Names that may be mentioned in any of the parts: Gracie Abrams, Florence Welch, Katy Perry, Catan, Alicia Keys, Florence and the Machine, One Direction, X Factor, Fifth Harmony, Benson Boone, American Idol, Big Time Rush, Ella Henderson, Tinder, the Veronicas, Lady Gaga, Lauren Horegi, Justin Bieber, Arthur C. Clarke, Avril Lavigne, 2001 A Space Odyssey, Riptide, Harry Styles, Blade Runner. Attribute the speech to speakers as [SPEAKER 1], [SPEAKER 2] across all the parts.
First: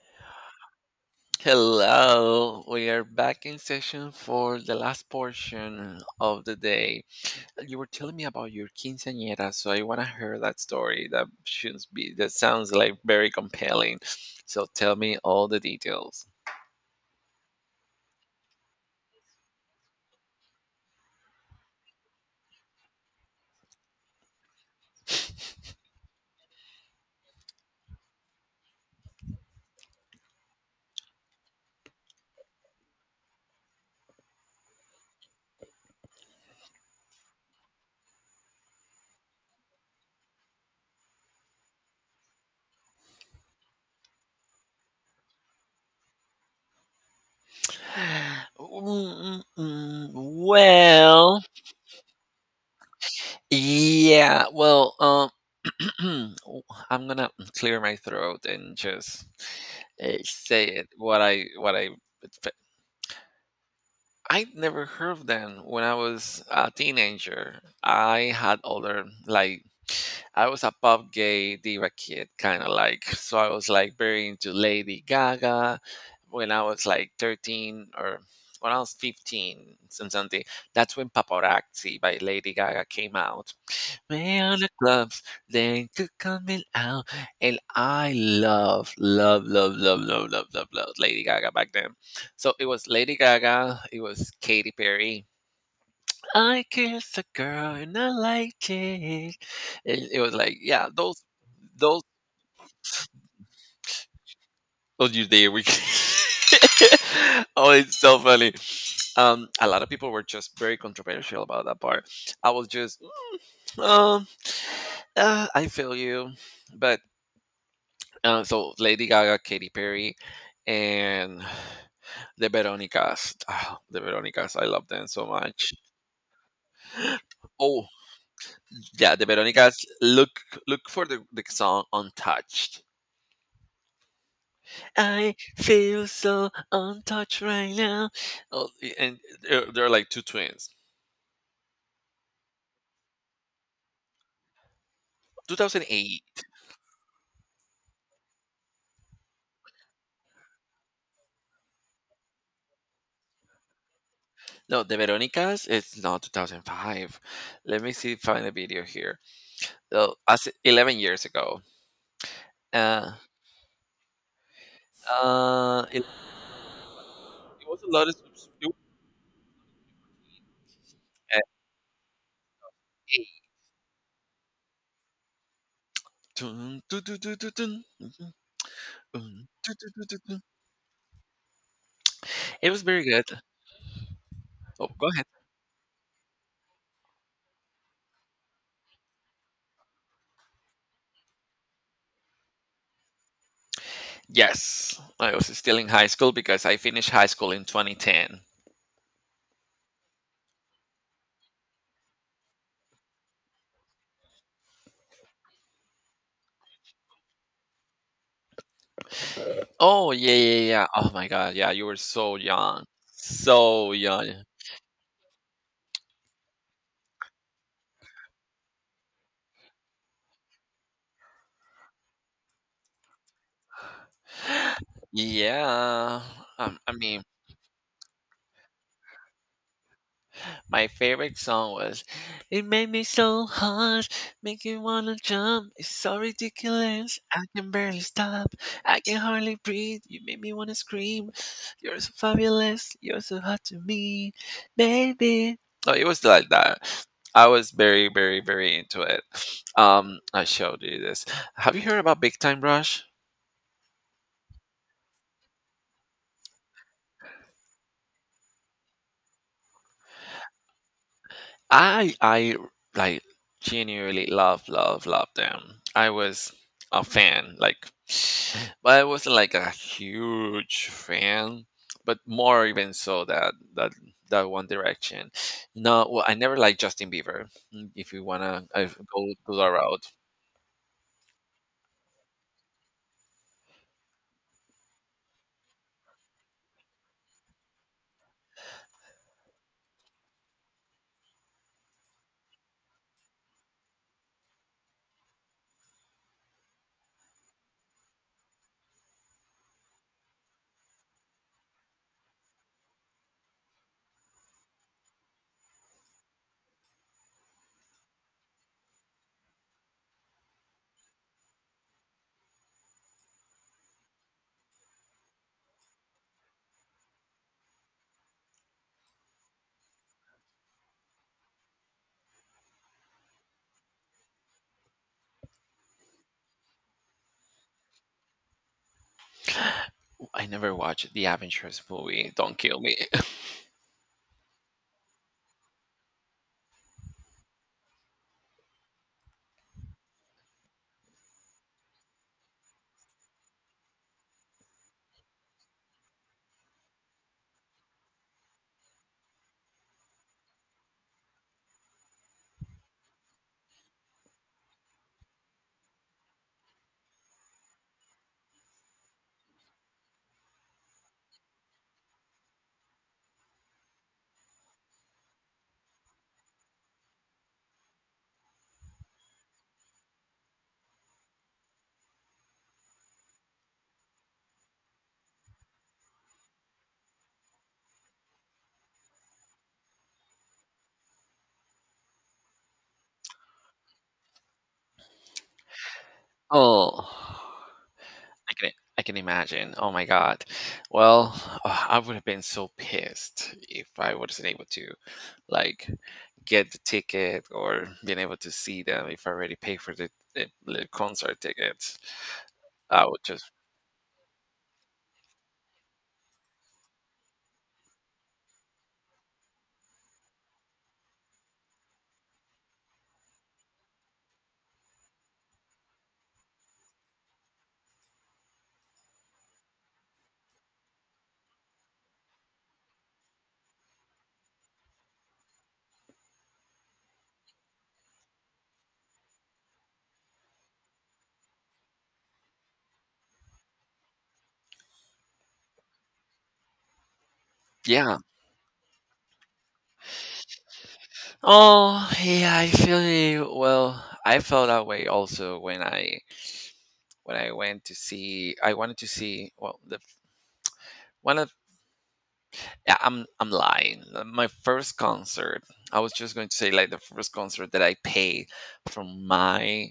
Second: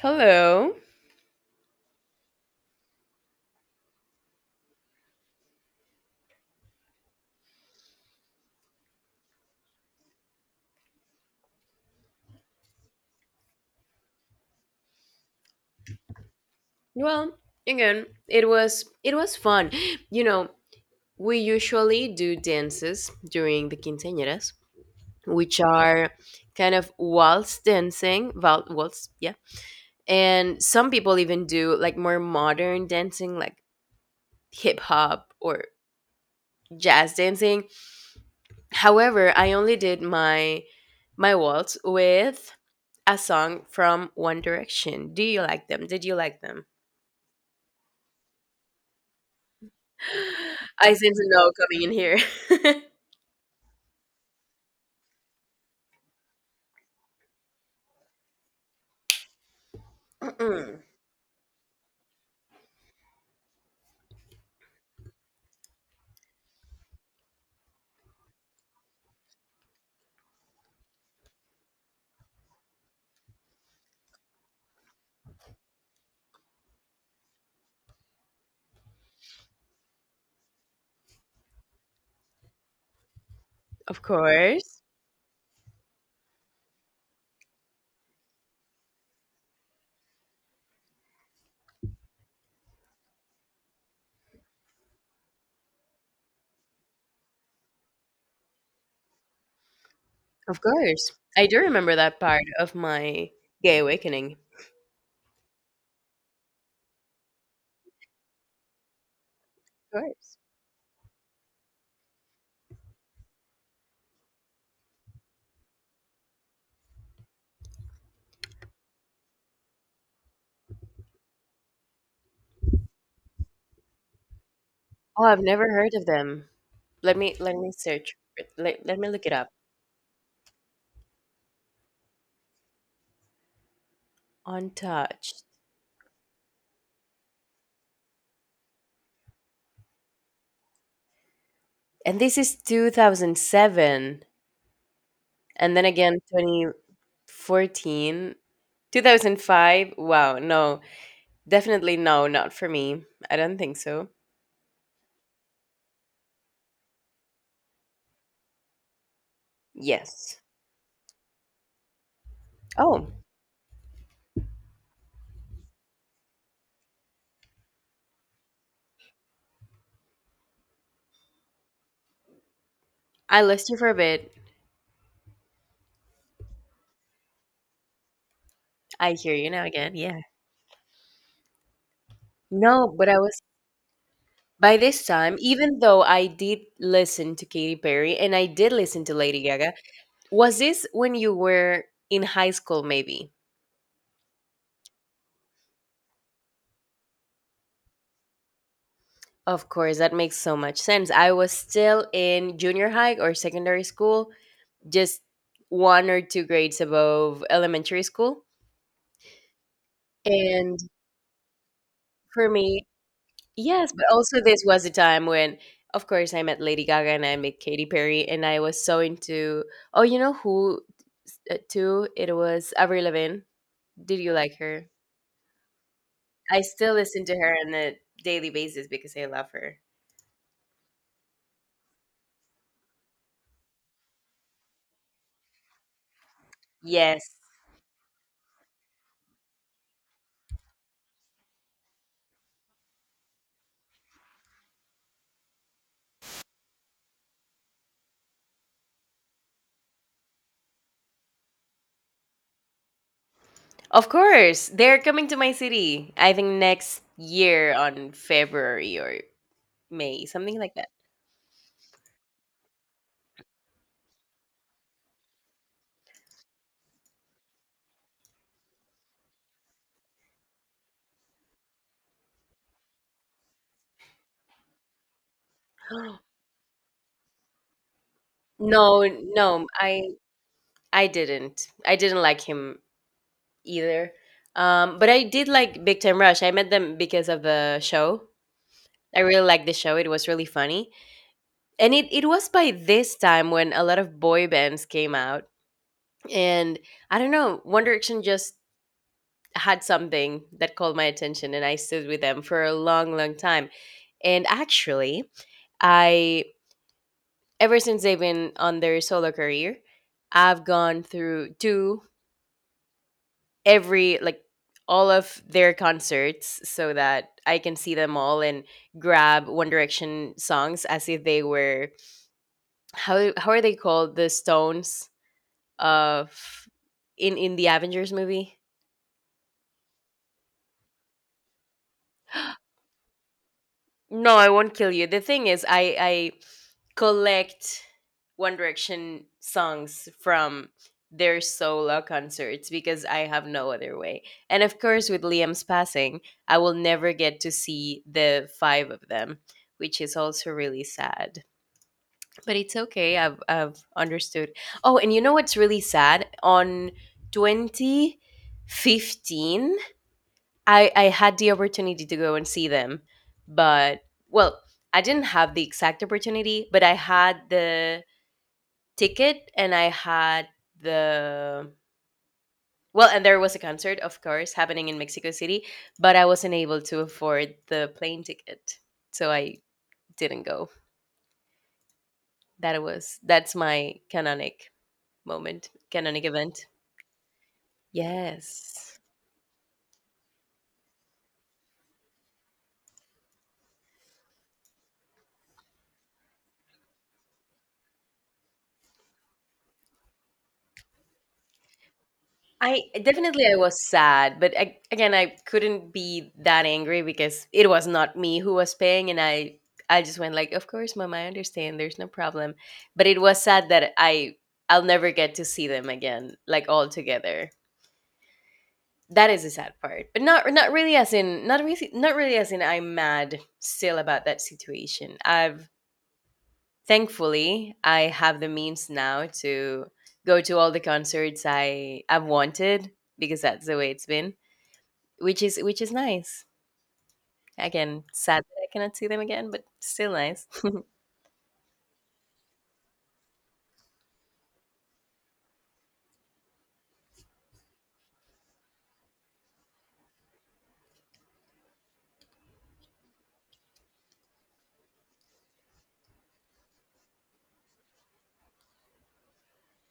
[SPEAKER 1] Hello.
[SPEAKER 2] Hello, we are back in session for the last portion of the day. You were telling me about your quinceañera, so I want to hear that story. That should be that sounds like very compelling. So tell me all the details.
[SPEAKER 1] Well, again, it was fun. You know, we usually do dances during the quinceañeras, which are kind of waltz dancing, waltz, yeah. And some people even do like more modern dancing, like hip hop or jazz dancing. However, I only did my waltz with a song from One Direction. Do you like them? Did you like them?
[SPEAKER 2] Mm, mm, mm.
[SPEAKER 1] I sense a
[SPEAKER 2] Well,
[SPEAKER 1] no coming in here.
[SPEAKER 2] yeah, well, I'm gonna clear my throat and just say
[SPEAKER 1] Mm-mm.
[SPEAKER 2] it what I what I never heard of them when I was a teenager. I had other like I was a pop gay diva kid, kind of like. So I was like very into Lady Gaga when I was like 13 or when I was 15 and something. That's when Paparazzi by Lady Gaga came out.
[SPEAKER 1] Of
[SPEAKER 2] Well, the
[SPEAKER 1] course.
[SPEAKER 2] clubs, thank you coming out. And I love, love, love, love, love, love, love, love Lady Gaga back then. So it was Lady Gaga, it was Katy Perry. I kissed a girl and I liked it. And it was like,
[SPEAKER 1] Of
[SPEAKER 2] yeah,
[SPEAKER 1] course. I do remember
[SPEAKER 2] those,
[SPEAKER 1] that part of my gay awakening. Of
[SPEAKER 2] those you there. We, oh, it's so funny. A lot of people were
[SPEAKER 1] course.
[SPEAKER 2] just very controversial about that part. I was just, I feel you, but So Lady Gaga, Katy Perry, and the Veronicas. Ah, the Veronicas, I love them
[SPEAKER 1] Oh,
[SPEAKER 2] so
[SPEAKER 1] I've never
[SPEAKER 2] much.
[SPEAKER 1] heard of them. Let me
[SPEAKER 2] Oh
[SPEAKER 1] search for it. Let me
[SPEAKER 2] yeah, the
[SPEAKER 1] look it up.
[SPEAKER 2] Veronicas. Look, look for the song "Untouched." I
[SPEAKER 1] Untouched.
[SPEAKER 2] feel so untouched right now. Oh, and they're like two twins.
[SPEAKER 1] And this is 2007, and then again
[SPEAKER 2] 2008.
[SPEAKER 1] 2014, 2005. Wow, no. Definitely no, not for me. I don't think so.
[SPEAKER 2] No, the Veronicas. It's not 2005. Let me see. Find a video here. Oh,
[SPEAKER 1] Yes.
[SPEAKER 2] as- 11 years ago.
[SPEAKER 1] Oh,
[SPEAKER 2] Uh, Uh, it It was a lot of substitute at eight.
[SPEAKER 1] I lost you for a bit.
[SPEAKER 2] Dun, dun, dun, dun, dun, dun, dun,
[SPEAKER 1] I hear
[SPEAKER 2] dun,
[SPEAKER 1] you now
[SPEAKER 2] dun, dun,
[SPEAKER 1] again.
[SPEAKER 2] dun, dun,
[SPEAKER 1] Yeah.
[SPEAKER 2] dun. It was
[SPEAKER 1] No,
[SPEAKER 2] very
[SPEAKER 1] but I
[SPEAKER 2] good.
[SPEAKER 1] was, by
[SPEAKER 2] Oh,
[SPEAKER 1] this
[SPEAKER 2] go ahead.
[SPEAKER 1] time, even though I did listen to Katy Perry and I did listen to Lady Gaga, was this when you were in high school maybe?
[SPEAKER 2] Yes, I was still in high school because I finished high school in 2010.
[SPEAKER 1] Of course, that makes so much sense. I was still in junior high or secondary school, just one or two grades above elementary school.
[SPEAKER 2] Oh yeah, yeah, yeah,
[SPEAKER 1] And
[SPEAKER 2] yeah. Oh my God, yeah. You were so
[SPEAKER 1] for
[SPEAKER 2] young,
[SPEAKER 1] me,
[SPEAKER 2] so
[SPEAKER 1] yes, but also
[SPEAKER 2] young.
[SPEAKER 1] this was a time when of course I met Lady Gaga and I met Katy Perry and I was so into... Oh, you know who, two, it was Avril Lavigne. Did you like her?
[SPEAKER 2] Yeah.
[SPEAKER 1] I
[SPEAKER 2] I
[SPEAKER 1] still
[SPEAKER 2] mean,
[SPEAKER 1] listen to her on a daily basis because I love her.
[SPEAKER 2] my favorite song was it made me so hot, make you wanna jump. It's so ridiculous,
[SPEAKER 1] Yes.
[SPEAKER 2] I can barely stop. I can hardly breathe, you make me wanna scream. You're so fabulous, you're so hot to me, baby. Oh, it was like that. I was very, very, very into it. I showed you this. Have you heard about Big Time Rush?
[SPEAKER 1] Of course. They're coming to my city. I think next year on February or May, something like that.
[SPEAKER 2] I like genuinely love love love them. I was a fan, like, but I wasn't like a huge fan, but more even so that that One Direction. No, well, I never liked Justin Bieber. If you wanna I
[SPEAKER 1] No,
[SPEAKER 2] go to
[SPEAKER 1] no,
[SPEAKER 2] the
[SPEAKER 1] I
[SPEAKER 2] route,
[SPEAKER 1] I didn't. I didn't like him either. But I did like Big Time Rush. I met them because of the show. I really liked the show. It was really funny. And it was by this time when a lot of boy bands came out. And I don't know, One Direction just had something that called my attention and I stood with them for a long, long time. And actually, I, ever since they've been on their solo career, I've gone through to every, like, all of their concerts so that I can see them all and grab One Direction songs as if they were... how are they called? The stones of in the Avengers movie?
[SPEAKER 2] I never watched the Avengers movie. Don't kill me.
[SPEAKER 1] No, I won't kill you. The thing is, I collect One Direction songs from their solo concerts because I have no other way. And of course, with Liam's passing, I will never get to see the five of them, which is also really sad. But it's okay. I've understood. Oh, and you know what's really sad? On 2015, I had the opportunity to go and see them, but well, I didn't have the exact opportunity, but I had the ticket and I had the... well, and there was a concert, of course, happening in Mexico City, but I wasn't able to afford the plane ticket, so I didn't go. That's my canonic moment, canonic event.
[SPEAKER 2] Oh. I can
[SPEAKER 1] Yes.
[SPEAKER 2] I can imagine. Oh my god. Well, I would have been so pissed if I wasn't able to like get the ticket or being able to see them if I already paid for the concert tickets.
[SPEAKER 1] I
[SPEAKER 2] I would just
[SPEAKER 1] definitely, I was sad, but I, again, I couldn't be that angry because it was not me who was paying, and I just went like, of course, mom, I understand. There's no problem, but it was sad that I I'll never get to see them again, like all together. That is a sad part, but not not really as in not really not really as in I'm mad still about that situation. I've thankfully I have the means now to go to all the concerts I've wanted because that's the way it's been, which is nice. Again,
[SPEAKER 2] yeah.
[SPEAKER 1] sad that I cannot see them again, but still nice.
[SPEAKER 2] Oh yeah, I feel you. Well, I felt that way also when I went to see I wanted to see well the one of yeah, I'm lying. My first concert, I was just going to say like the first concert that I paid from my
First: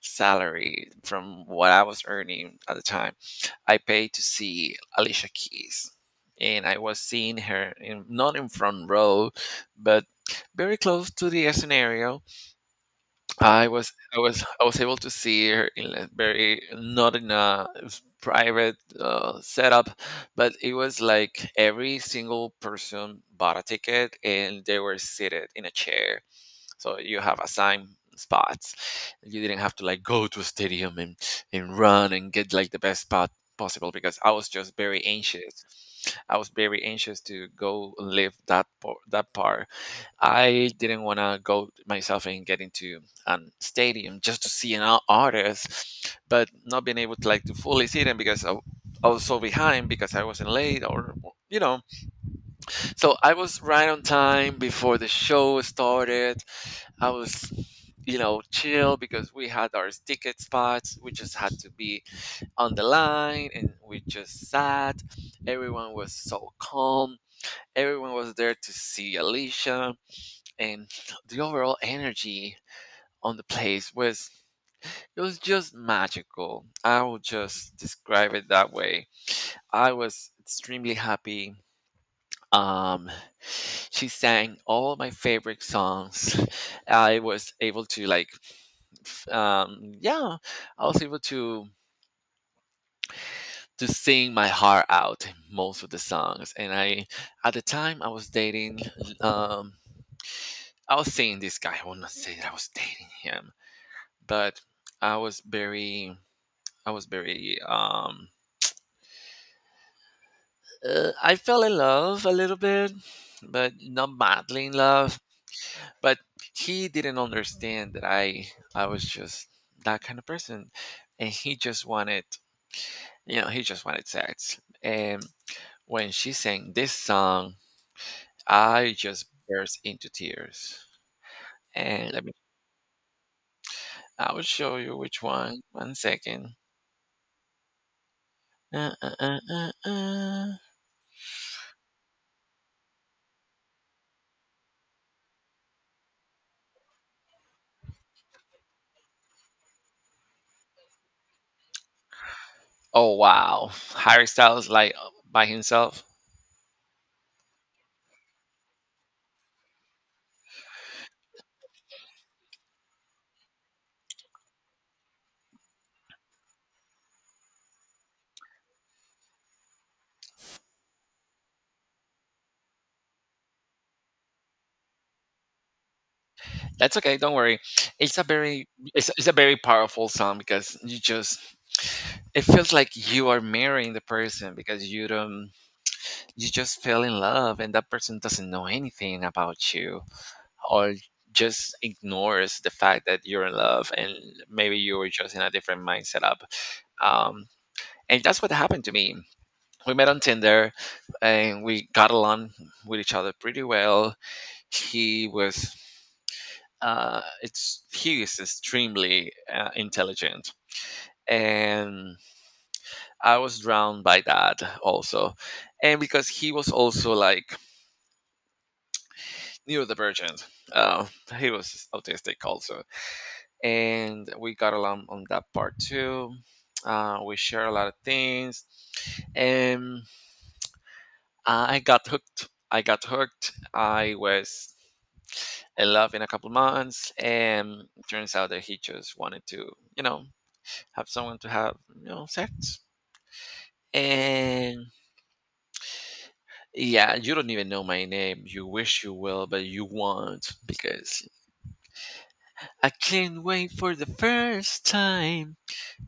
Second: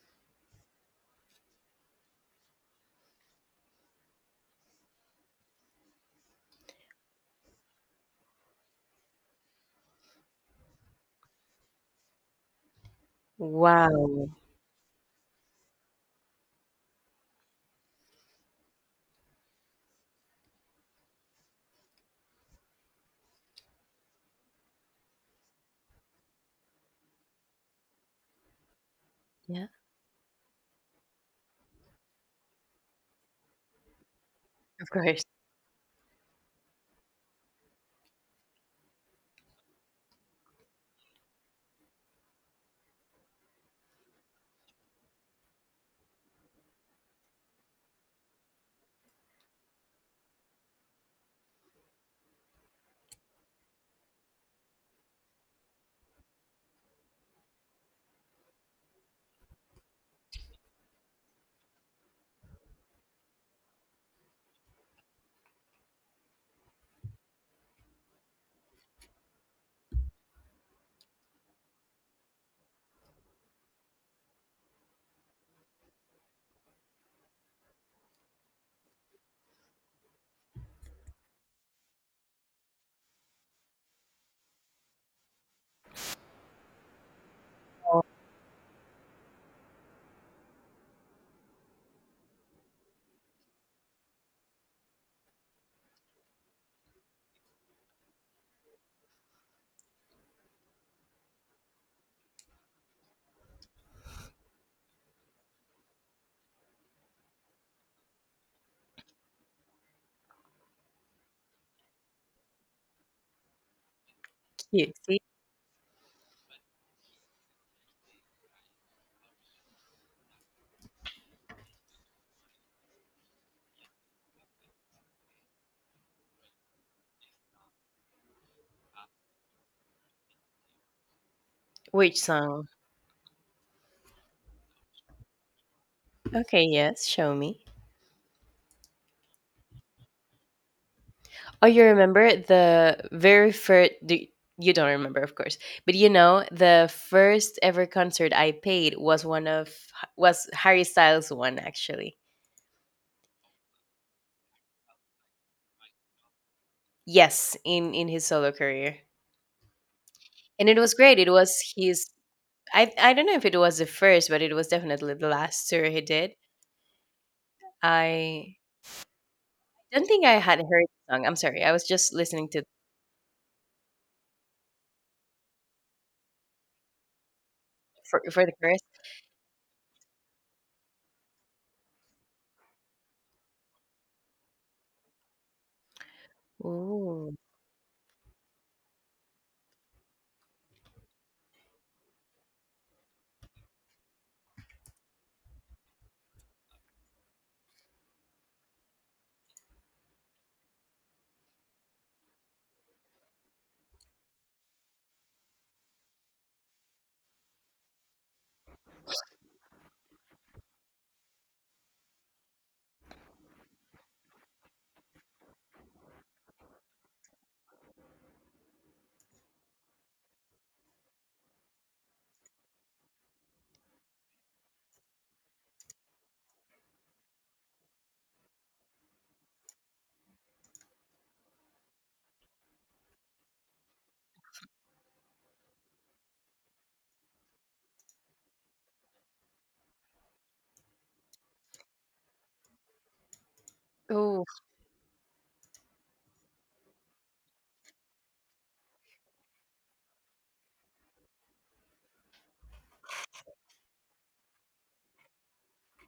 [SPEAKER 2] salary, from what I was earning at the time, I paid to see Alicia Keys. And I was seeing her in, not in front row, but very close to the scenario I was I
[SPEAKER 1] Wow.
[SPEAKER 2] was I was able to see her in a very not in a private setup, but it was like every single person bought a ticket and they were seated in a chair. So you have assigned spots. You didn't
[SPEAKER 1] Yeah,
[SPEAKER 2] have to like go to a stadium and run and get like the best spot possible because I was just
[SPEAKER 1] of
[SPEAKER 2] very
[SPEAKER 1] course.
[SPEAKER 2] anxious. I was very anxious to go live that that part. I didn't want to go myself and get into a stadium just to see an artist, but not being able to like to fully see them because I was so behind because I wasn't late or you know. So I was right on time before the show started. I was you know chill because we had our ticket spots. We just had to be on the line and we just sat. Everyone was so calm. Everyone was there to see Alicia, and the overall energy on the place was it was just magical. I will just describe it that way. I was extremely happy. Um She sang all my favorite songs. I was able to like yeah, I was able to sing my heart out most of the songs, and I at the time I was dating. um I was seeing this guy. I will not say that I was dating him, but I was very I was very I fell in love a little bit, but not madly in
[SPEAKER 1] Cute. See?
[SPEAKER 2] love. But he didn't understand that I was just that kind of person, and he just wanted you know he just wanted sex. And when she sang this song, I just burst into tears. And
[SPEAKER 1] Which
[SPEAKER 2] let me
[SPEAKER 1] song?
[SPEAKER 2] I will show you which one. One second.
[SPEAKER 1] Okay, yes, show me.
[SPEAKER 2] Uh, uh, uh, uh, uh.
[SPEAKER 1] Oh, you remember the very first. You don't remember, of course, but you know the first ever concert I paid was one of was Harry Styles one actually.
[SPEAKER 2] Oh wow, Harry Styles like by himself.
[SPEAKER 1] Yes, in his solo career, and it was great. It was his. I don't know if it was the first, but it was definitely the last tour he did. I don't think I had heard the song. I'm sorry. I was just listening to
[SPEAKER 2] That's okay. Don't worry. It's a
[SPEAKER 1] for the
[SPEAKER 2] very
[SPEAKER 1] chorus.
[SPEAKER 2] it's a very powerful song because you just it feels like you are marrying the person because you don't you just fell in
[SPEAKER 1] Ooh.
[SPEAKER 2] love and that person doesn't know anything about you or just ignores the fact that you're in love and maybe you were just in a different mindset up. Um, and that's what happened to me. We met on Tinder and we got along with each other pretty well. He was it's he is extremely intelligent, and I was drawn by that also, and because he was also like neurodivergent, uh, he was autistic also, and we got along on that part too. We share a lot of things, and I got hooked I was in love in a couple months, and turns out that he just wanted to you know have someone to have you know sex.
[SPEAKER 1] Ooh.
[SPEAKER 2] And yeah you don't even know my name, you wish you will but you won't, because I can't wait for the first time,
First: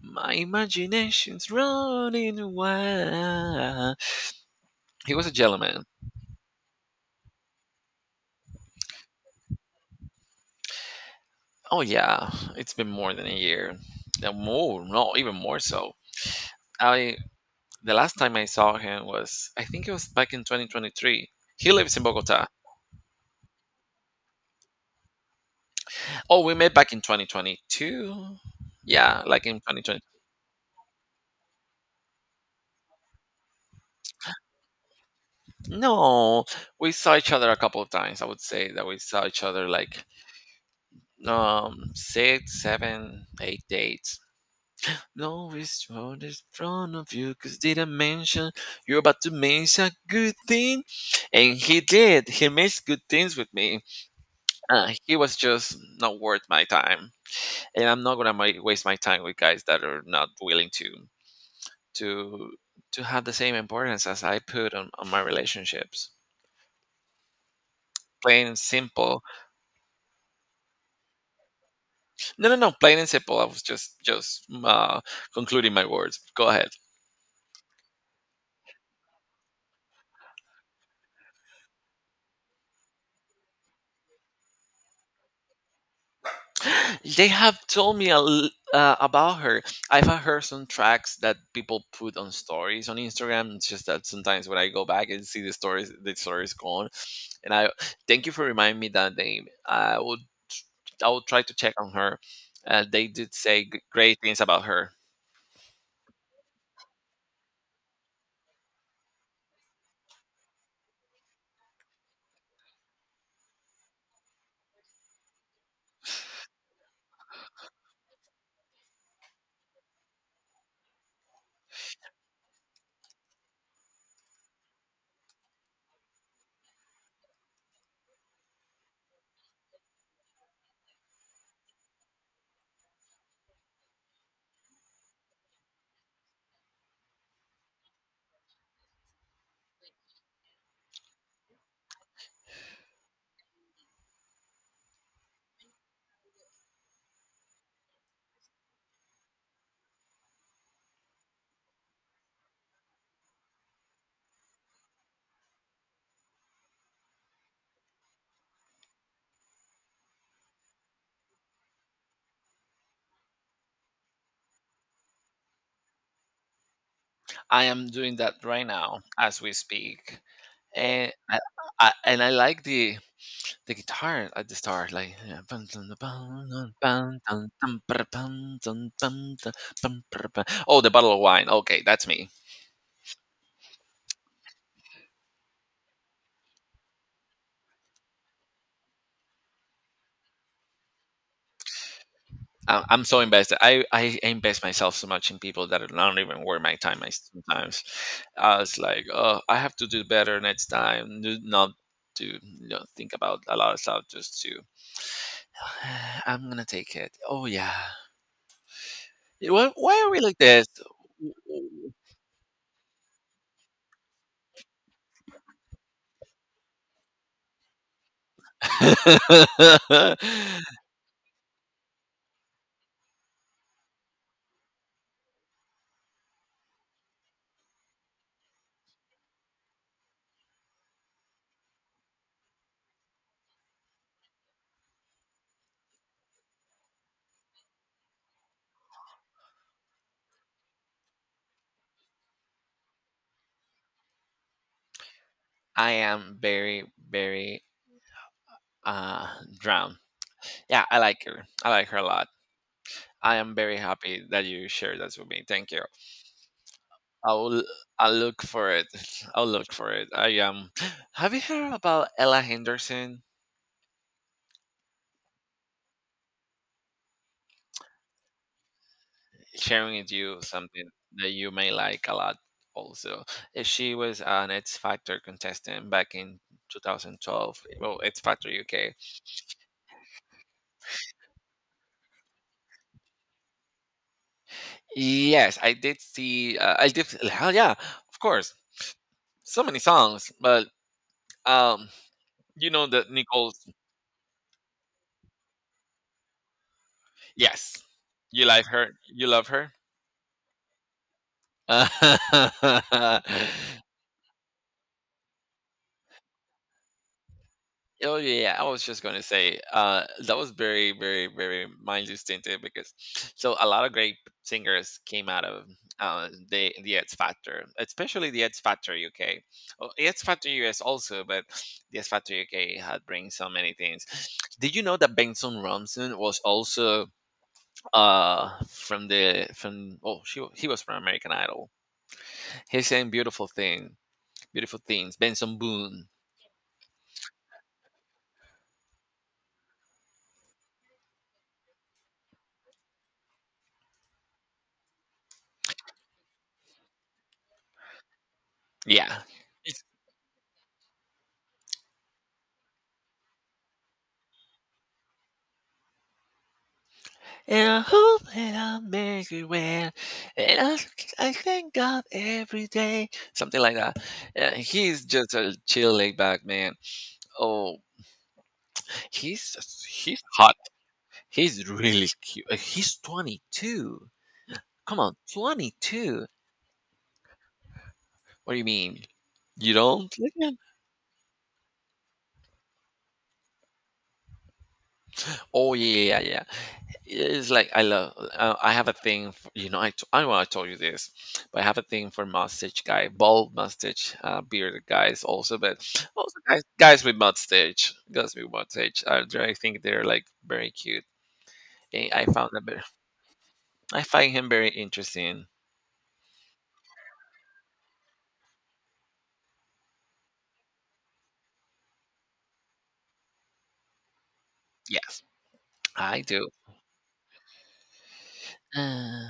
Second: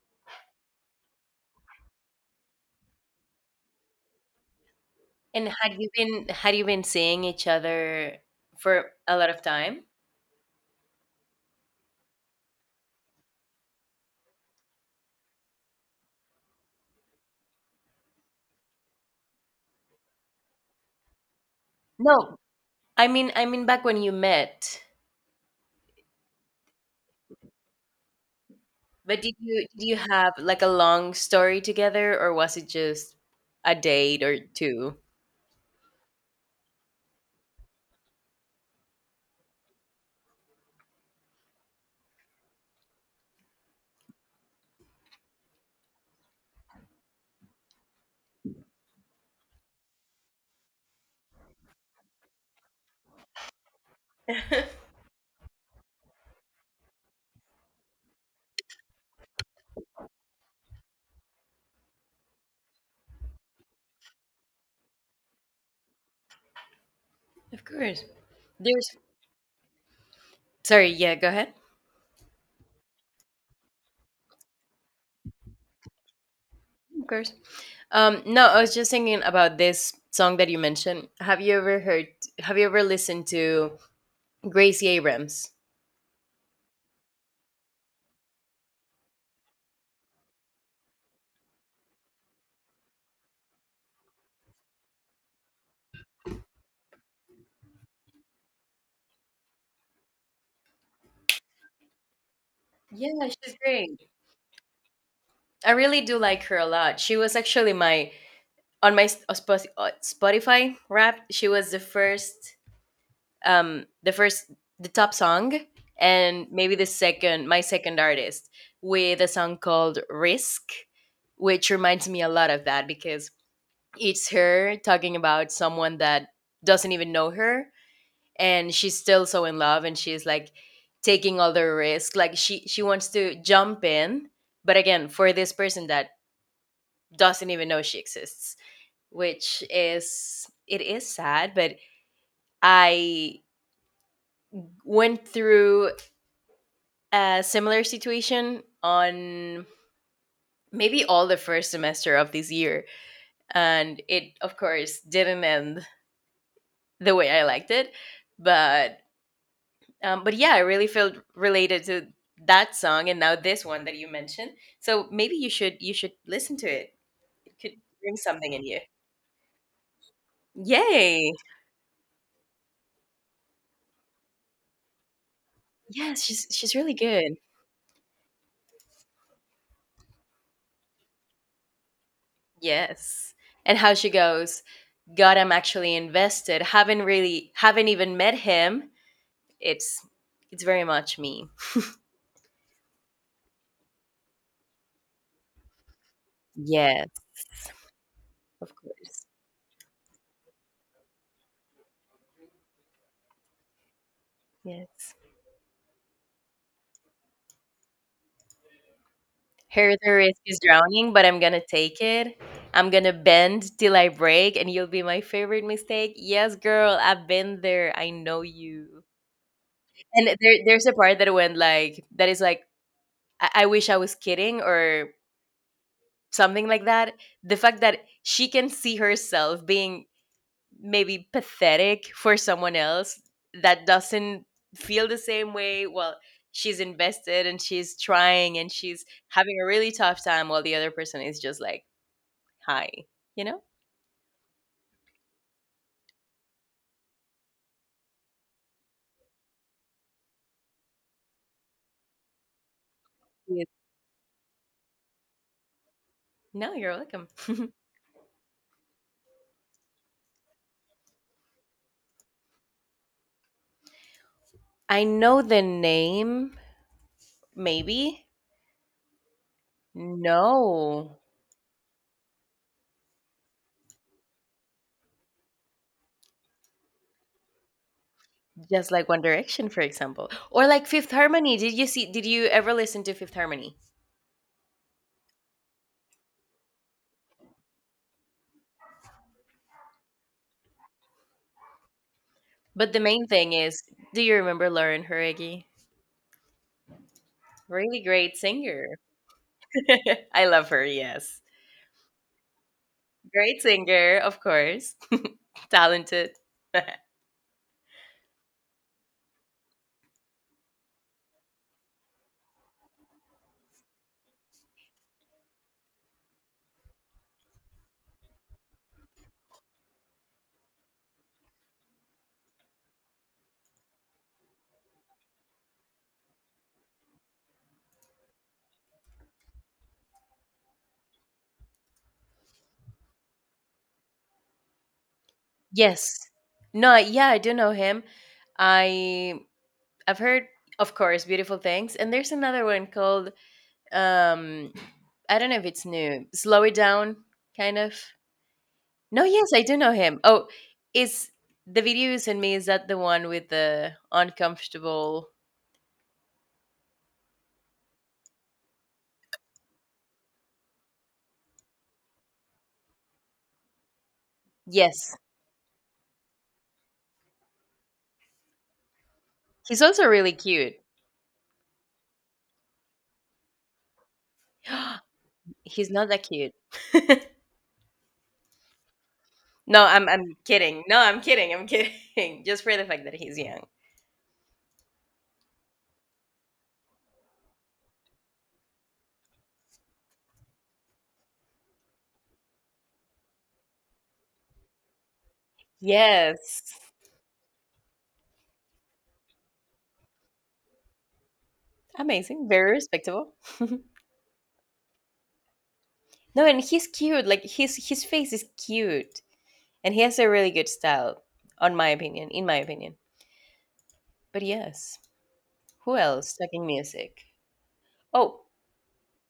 [SPEAKER 2] my imagination's running wild. He was a
[SPEAKER 1] And had
[SPEAKER 2] gentleman.
[SPEAKER 1] you been had you been seeing each other for a lot of time?
[SPEAKER 2] Oh yeah, it's been more than a year. More no even more so I the last time I saw him was I think it was back in 2023. He lives in
[SPEAKER 1] No.
[SPEAKER 2] Bogota.
[SPEAKER 1] I mean back when you met.
[SPEAKER 2] Oh, we met back in 2022.
[SPEAKER 1] But
[SPEAKER 2] Yeah,
[SPEAKER 1] did
[SPEAKER 2] like in
[SPEAKER 1] you did you
[SPEAKER 2] 2020.
[SPEAKER 1] have like a long story together or was it just a date or two?
[SPEAKER 2] No, we saw each other a couple of times. I would say that we saw each other like six, seven, eight dates. No, it's on in front of you because didn't mention you're about to mention a good thing. And he did. He missed good things with me. He was just not worth my time. And I'm not going to waste my time with guys that are not willing to to to have the same importance as I put on my relationships.
[SPEAKER 1] Of course.
[SPEAKER 2] Plain and
[SPEAKER 1] There's...
[SPEAKER 2] simple.
[SPEAKER 1] sorry, yeah, go ahead.
[SPEAKER 2] No, no, no. Plain and simple. I was just concluding my words. Go ahead.
[SPEAKER 1] Of course. Um, no, I was just thinking about this song that you mentioned. Have you ever listened to Gracie Abrams?
[SPEAKER 2] They have told me a l about her. I've had her some tracks that people put on stories on Instagram. It's just that sometimes when I go back and see the stories gone. And I thank you for reminding me that name. I will try to check on her. They
[SPEAKER 1] Yeah,
[SPEAKER 2] did say
[SPEAKER 1] she's great.
[SPEAKER 2] great things about her.
[SPEAKER 1] I really do like her a lot. She was actually my... on my Spotify rap. She was the first, the first, the top song, and maybe the second, my second artist with a song called "Risk," which reminds me a lot of that because it's her talking about someone that doesn't even know her and she's still so in love and she's like taking all the risk, like she wants to jump in but again for this person that doesn't even know she exists, which is... it is sad but I went through a similar situation on maybe all the first semester of this year and it of course didn't end the way I liked it, but... um, but yeah, I really felt related to that song and now this one that you mentioned. So maybe you should listen to it. It
[SPEAKER 2] I
[SPEAKER 1] could
[SPEAKER 2] am doing
[SPEAKER 1] bring
[SPEAKER 2] that
[SPEAKER 1] something in
[SPEAKER 2] right
[SPEAKER 1] you.
[SPEAKER 2] now as we speak, and
[SPEAKER 1] Yay!
[SPEAKER 2] I, and I like the guitar at the start, like yeah, bun, dun,
[SPEAKER 1] Yes, she's
[SPEAKER 2] dun,
[SPEAKER 1] really
[SPEAKER 2] bun, dun, bun,
[SPEAKER 1] good.
[SPEAKER 2] dun, dun, brr, bun, dun, bun, dun, bun, brr, bun. Oh, the bottle of wine. Okay, that's me.
[SPEAKER 1] Yes. And how she goes, God, I'm actually invested. Haven't really haven't even met him. It's it's very much me.
[SPEAKER 2] I'm so invested. I invest myself so much in people that are not even worth my time. I
[SPEAKER 1] Yes,
[SPEAKER 2] sometimes I
[SPEAKER 1] of
[SPEAKER 2] was like,
[SPEAKER 1] course.
[SPEAKER 2] oh, I have to do better next time. Do not to you know, think about a lot of stuff. Just to
[SPEAKER 1] Yes.
[SPEAKER 2] I'm gonna take it. Oh yeah, yeah, Why,
[SPEAKER 1] Here
[SPEAKER 2] why are
[SPEAKER 1] the
[SPEAKER 2] we like
[SPEAKER 1] risk is
[SPEAKER 2] this?
[SPEAKER 1] drowning, but I'm gonna take it. I'm gonna bend till I break, and you'll be my favorite mistake. Yes, girl, I've been there. I know you. And there, there's a part that went like that is like I wish I was kidding or something like that. The fact that she can see herself being maybe pathetic for someone else that doesn't feel the same way. Well, she's invested and she's trying and she's having a really tough time, while the other person is just like hi, you know?
[SPEAKER 2] I am very, very uh drowned. Yeah, I like her. I like her a lot. I am
[SPEAKER 1] Yes.
[SPEAKER 2] very happy that you shared that with me. Thank you.
[SPEAKER 1] No, you're welcome.
[SPEAKER 2] I'll I'll look for it. I'll look for it. I have you heard about Ella Henderson?
[SPEAKER 1] I know the name, maybe.
[SPEAKER 2] Sharing with you something
[SPEAKER 1] No,
[SPEAKER 2] that you may like a lot also. She was an X Factor contestant back in 2012. Well, X Factor
[SPEAKER 1] just
[SPEAKER 2] UK.
[SPEAKER 1] like One Direction, for example, or like Fifth Harmony. Did you see? Did you ever listen to Fifth Harmony?
[SPEAKER 2] Yes, I did see. I did. Hell yeah, of course. So many songs, but um, you know
[SPEAKER 1] But the
[SPEAKER 2] that
[SPEAKER 1] main thing
[SPEAKER 2] Nicole's.
[SPEAKER 1] is, do you remember Lauren Horegi?
[SPEAKER 2] Yes,
[SPEAKER 1] Really great
[SPEAKER 2] you like her.
[SPEAKER 1] singer.
[SPEAKER 2] You love her.
[SPEAKER 1] I love her. Yes, great singer, of course, talented.
[SPEAKER 2] Oh yeah, I was just gonna say that was very, very, very mind distinctive because so a lot of great singers came out of the X Factor, especially the X Factor UK. Oh, X Factor US also, but the X Factor UK had bring so many things. Did you know that Benson Robinson was also from the from? Oh, he was from American Idol. He sang "Beautiful Thing," "Beautiful Things." Benson Boone.
[SPEAKER 1] Yes. No, yeah, I do know him. I I've heard, of course, beautiful things, and there's another one called, um, I don't know if it's new. Slow it down, kind of.
[SPEAKER 2] Yeah,
[SPEAKER 1] No, yes, I do know him. Oh, is... the video you sent me, is that the one with the uncomfortable?
[SPEAKER 2] and I hope that I'll make it well. And I, I thank God every day. Something like that. He's
[SPEAKER 1] Yes,
[SPEAKER 2] just a chill laid back man. Oh,
[SPEAKER 1] he's also
[SPEAKER 2] he's
[SPEAKER 1] really
[SPEAKER 2] hot.
[SPEAKER 1] cute.
[SPEAKER 2] He's really cute. He's 22. Come on,
[SPEAKER 1] He's not that
[SPEAKER 2] 22.
[SPEAKER 1] cute.
[SPEAKER 2] What do you mean? You
[SPEAKER 1] No, I'm
[SPEAKER 2] don't?
[SPEAKER 1] I'm kidding. No, I'm kidding. I'm kidding. Just for the fact that he's young.
[SPEAKER 2] Oh yeah, yeah, yeah, yeah. It's like I love. I have a thing. For, you know, I know I told you this, but I have a thing for mustache guy, bald mustache, bearded guys also, but also guys
[SPEAKER 1] Yes.
[SPEAKER 2] guys with mustache, guys with mustache. I think they're like very cute. Eh, I
[SPEAKER 1] Amazing.
[SPEAKER 2] found a
[SPEAKER 1] Very
[SPEAKER 2] bit.
[SPEAKER 1] respectable. No,
[SPEAKER 2] I find him very interesting.
[SPEAKER 1] and he's cute. Like his face is cute. And he has a really good style, in my opinion. But yes,
[SPEAKER 2] Yes,
[SPEAKER 1] who
[SPEAKER 2] I
[SPEAKER 1] else?
[SPEAKER 2] do.
[SPEAKER 1] Talking music? Oh,
[SPEAKER 2] Uh,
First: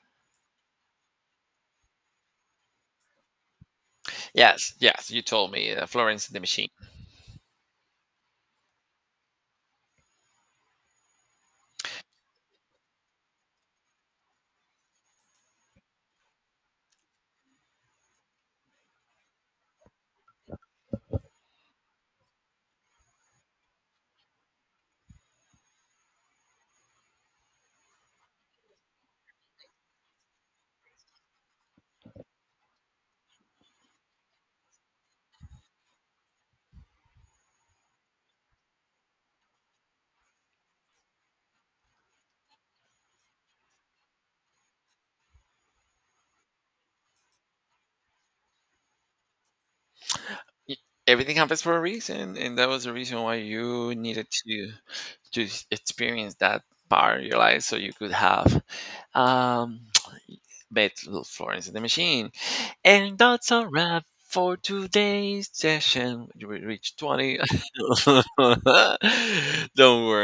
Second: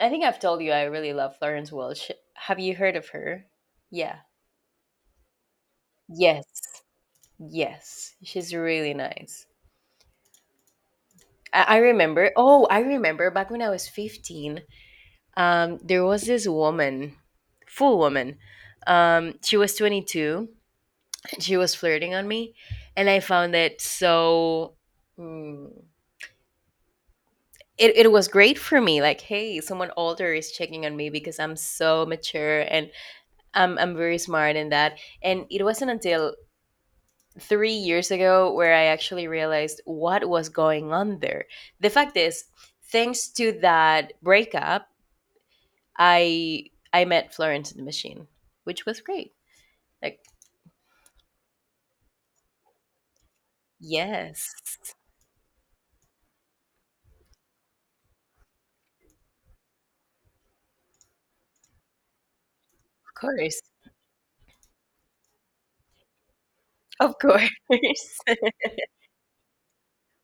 [SPEAKER 1] I think I've told you I really love Florence Welch. Have you heard of her? Yeah.
[SPEAKER 2] yes, yes. You told me Florence and the
[SPEAKER 1] Yes,
[SPEAKER 2] Machine.
[SPEAKER 1] yes. She's really nice. I remember, oh, I remember back when I was 15, there was this woman, full woman. She was 22 and she was flirting on me. And I found it so... mm, it was great for me like hey someone older is checking on me because I'm so mature and I'm very smart in that, and it wasn't until 3 years ago where I actually realized what was going on there. The fact is, thanks to that breakup, i I met Florence and the Machine, which was great, like,
[SPEAKER 2] Y- Everything happens for a reason, and that was the reason why you needed
[SPEAKER 1] yes,
[SPEAKER 2] to.
[SPEAKER 1] of
[SPEAKER 2] To experience that part of your life so you could have um bet Florence and the Machine. And that's
[SPEAKER 1] course,
[SPEAKER 2] a wrap for today's session. We reached
[SPEAKER 1] of
[SPEAKER 2] 20.
[SPEAKER 1] course.
[SPEAKER 2] Don't worry.